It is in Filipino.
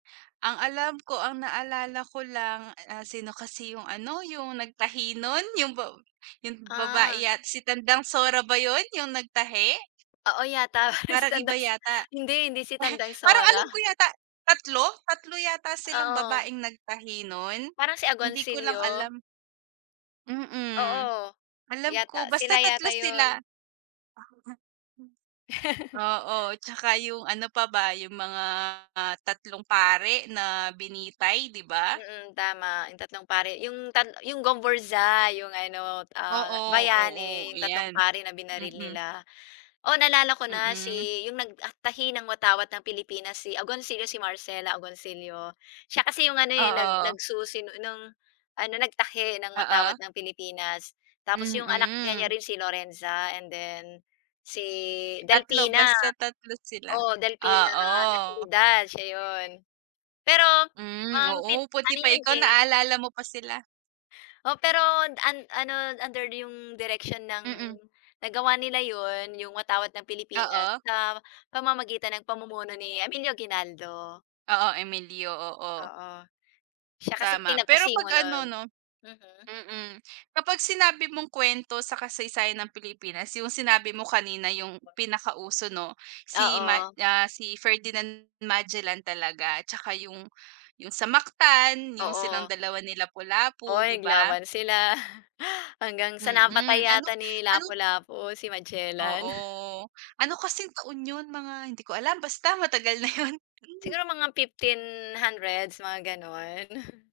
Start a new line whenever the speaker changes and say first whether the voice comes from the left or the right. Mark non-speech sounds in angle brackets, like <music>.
right: Ang alam ko, ang naalala ko lang, ah, sino kasi yung ano, yung nagtahi nun, yung ba yung
left: Ah.
right: babae yat si Tandang Sora ba yun, yung nagtahi?
left: Oo yata, si
right: Parang iba
left: Tandas.
right: yata.
left: Hindi, hindi si
right: <laughs>
left: Tandang
right: Parang
left: Sora.
right: alam ko yata 3, 3 yata silang
left: Oo.
right: babaeng nagtahihin nun,
left: Parang si
right: hindi ko lang
left: Agoncillo.
right: alam. Mm.
left: Oo,
right: Alam
left: yata.
right: ko basta
left: Sila
right: 3
left: yata
right: sila.
left: 'yon.
right: <laughs> Oo,
left: <laughs>
right: tsaka yung ano pa ba, yung mga tatlong pari na binitay, 'di ba?
left: Mm, tama yung tatlong pari, yung tat yung Gomburza yung ano, ah,
right: Oo, oo,
left: bayani yung tatlong
right: 'yan.
left: pari na binaril
right: Mm.
left: nila. Oh, naalala ko na
right: Mm.
left: si yung nagtahi ng watawat ng Pilipinas si Agoncillo, si Marcela Agoncillo. Siya kasi yung ano, nag
right: Oo.
left: nagsusi ng ano, nagtahi ng
right: Oo.
left: watawat ng Pilipinas tapos yung anak niya niya
right: Mhm.
left: rin si Lorenza and then si
right: 3
left: Delfina,
right: basta, 3 sila.
left: oo, Delfina
right: Oo.
left: Natividad siya yun. Pero,
right: Hmm,
left: um, pe
right: oo, buti
left: ano
right: pa
left: yun
right: ikaw,
left: eh.
right: naalala mo pa sila.
left: Oo, pero an ano, under din yung direksyon ng
right: Mm.
left: nagawa nila yun, yung watawat ng Pilipinas
right: Oo.
left: sa pamamagitan ng pamumuno ni Emilio Aguinaldo.
right: Oo, Emilio, oo.
left: Oo. Siya kasi
right: Tama. Pero
left: pinagpasimo
right: pag
left: no'n,
right: ano, 'no,
left: mm.
right: mm, kapag sinabi mong kwento sa kasaysayan ng Pilipinas yung sinabi mo kanina yung pinakauso, 'no, si ma,
left: Oo.
right: ah, si Ferdinand Magellan talaga tsaka yung yung sa Mactan, yung silang
left: Oo.
right: 2 ni
left: Oo,
right: Lapu-Lapu, 'di ba?
left: naglaban sila, hanggang sa napatay
right: Mm, ano
left: yata ni
right: ano
left: Lapu-Lapu si Magellan.
right: Oo, ano kasing taon yun, mga hindi ko alam, basta matagal na yun, hmm.
left: Siguro mga 1500, mga gano'n.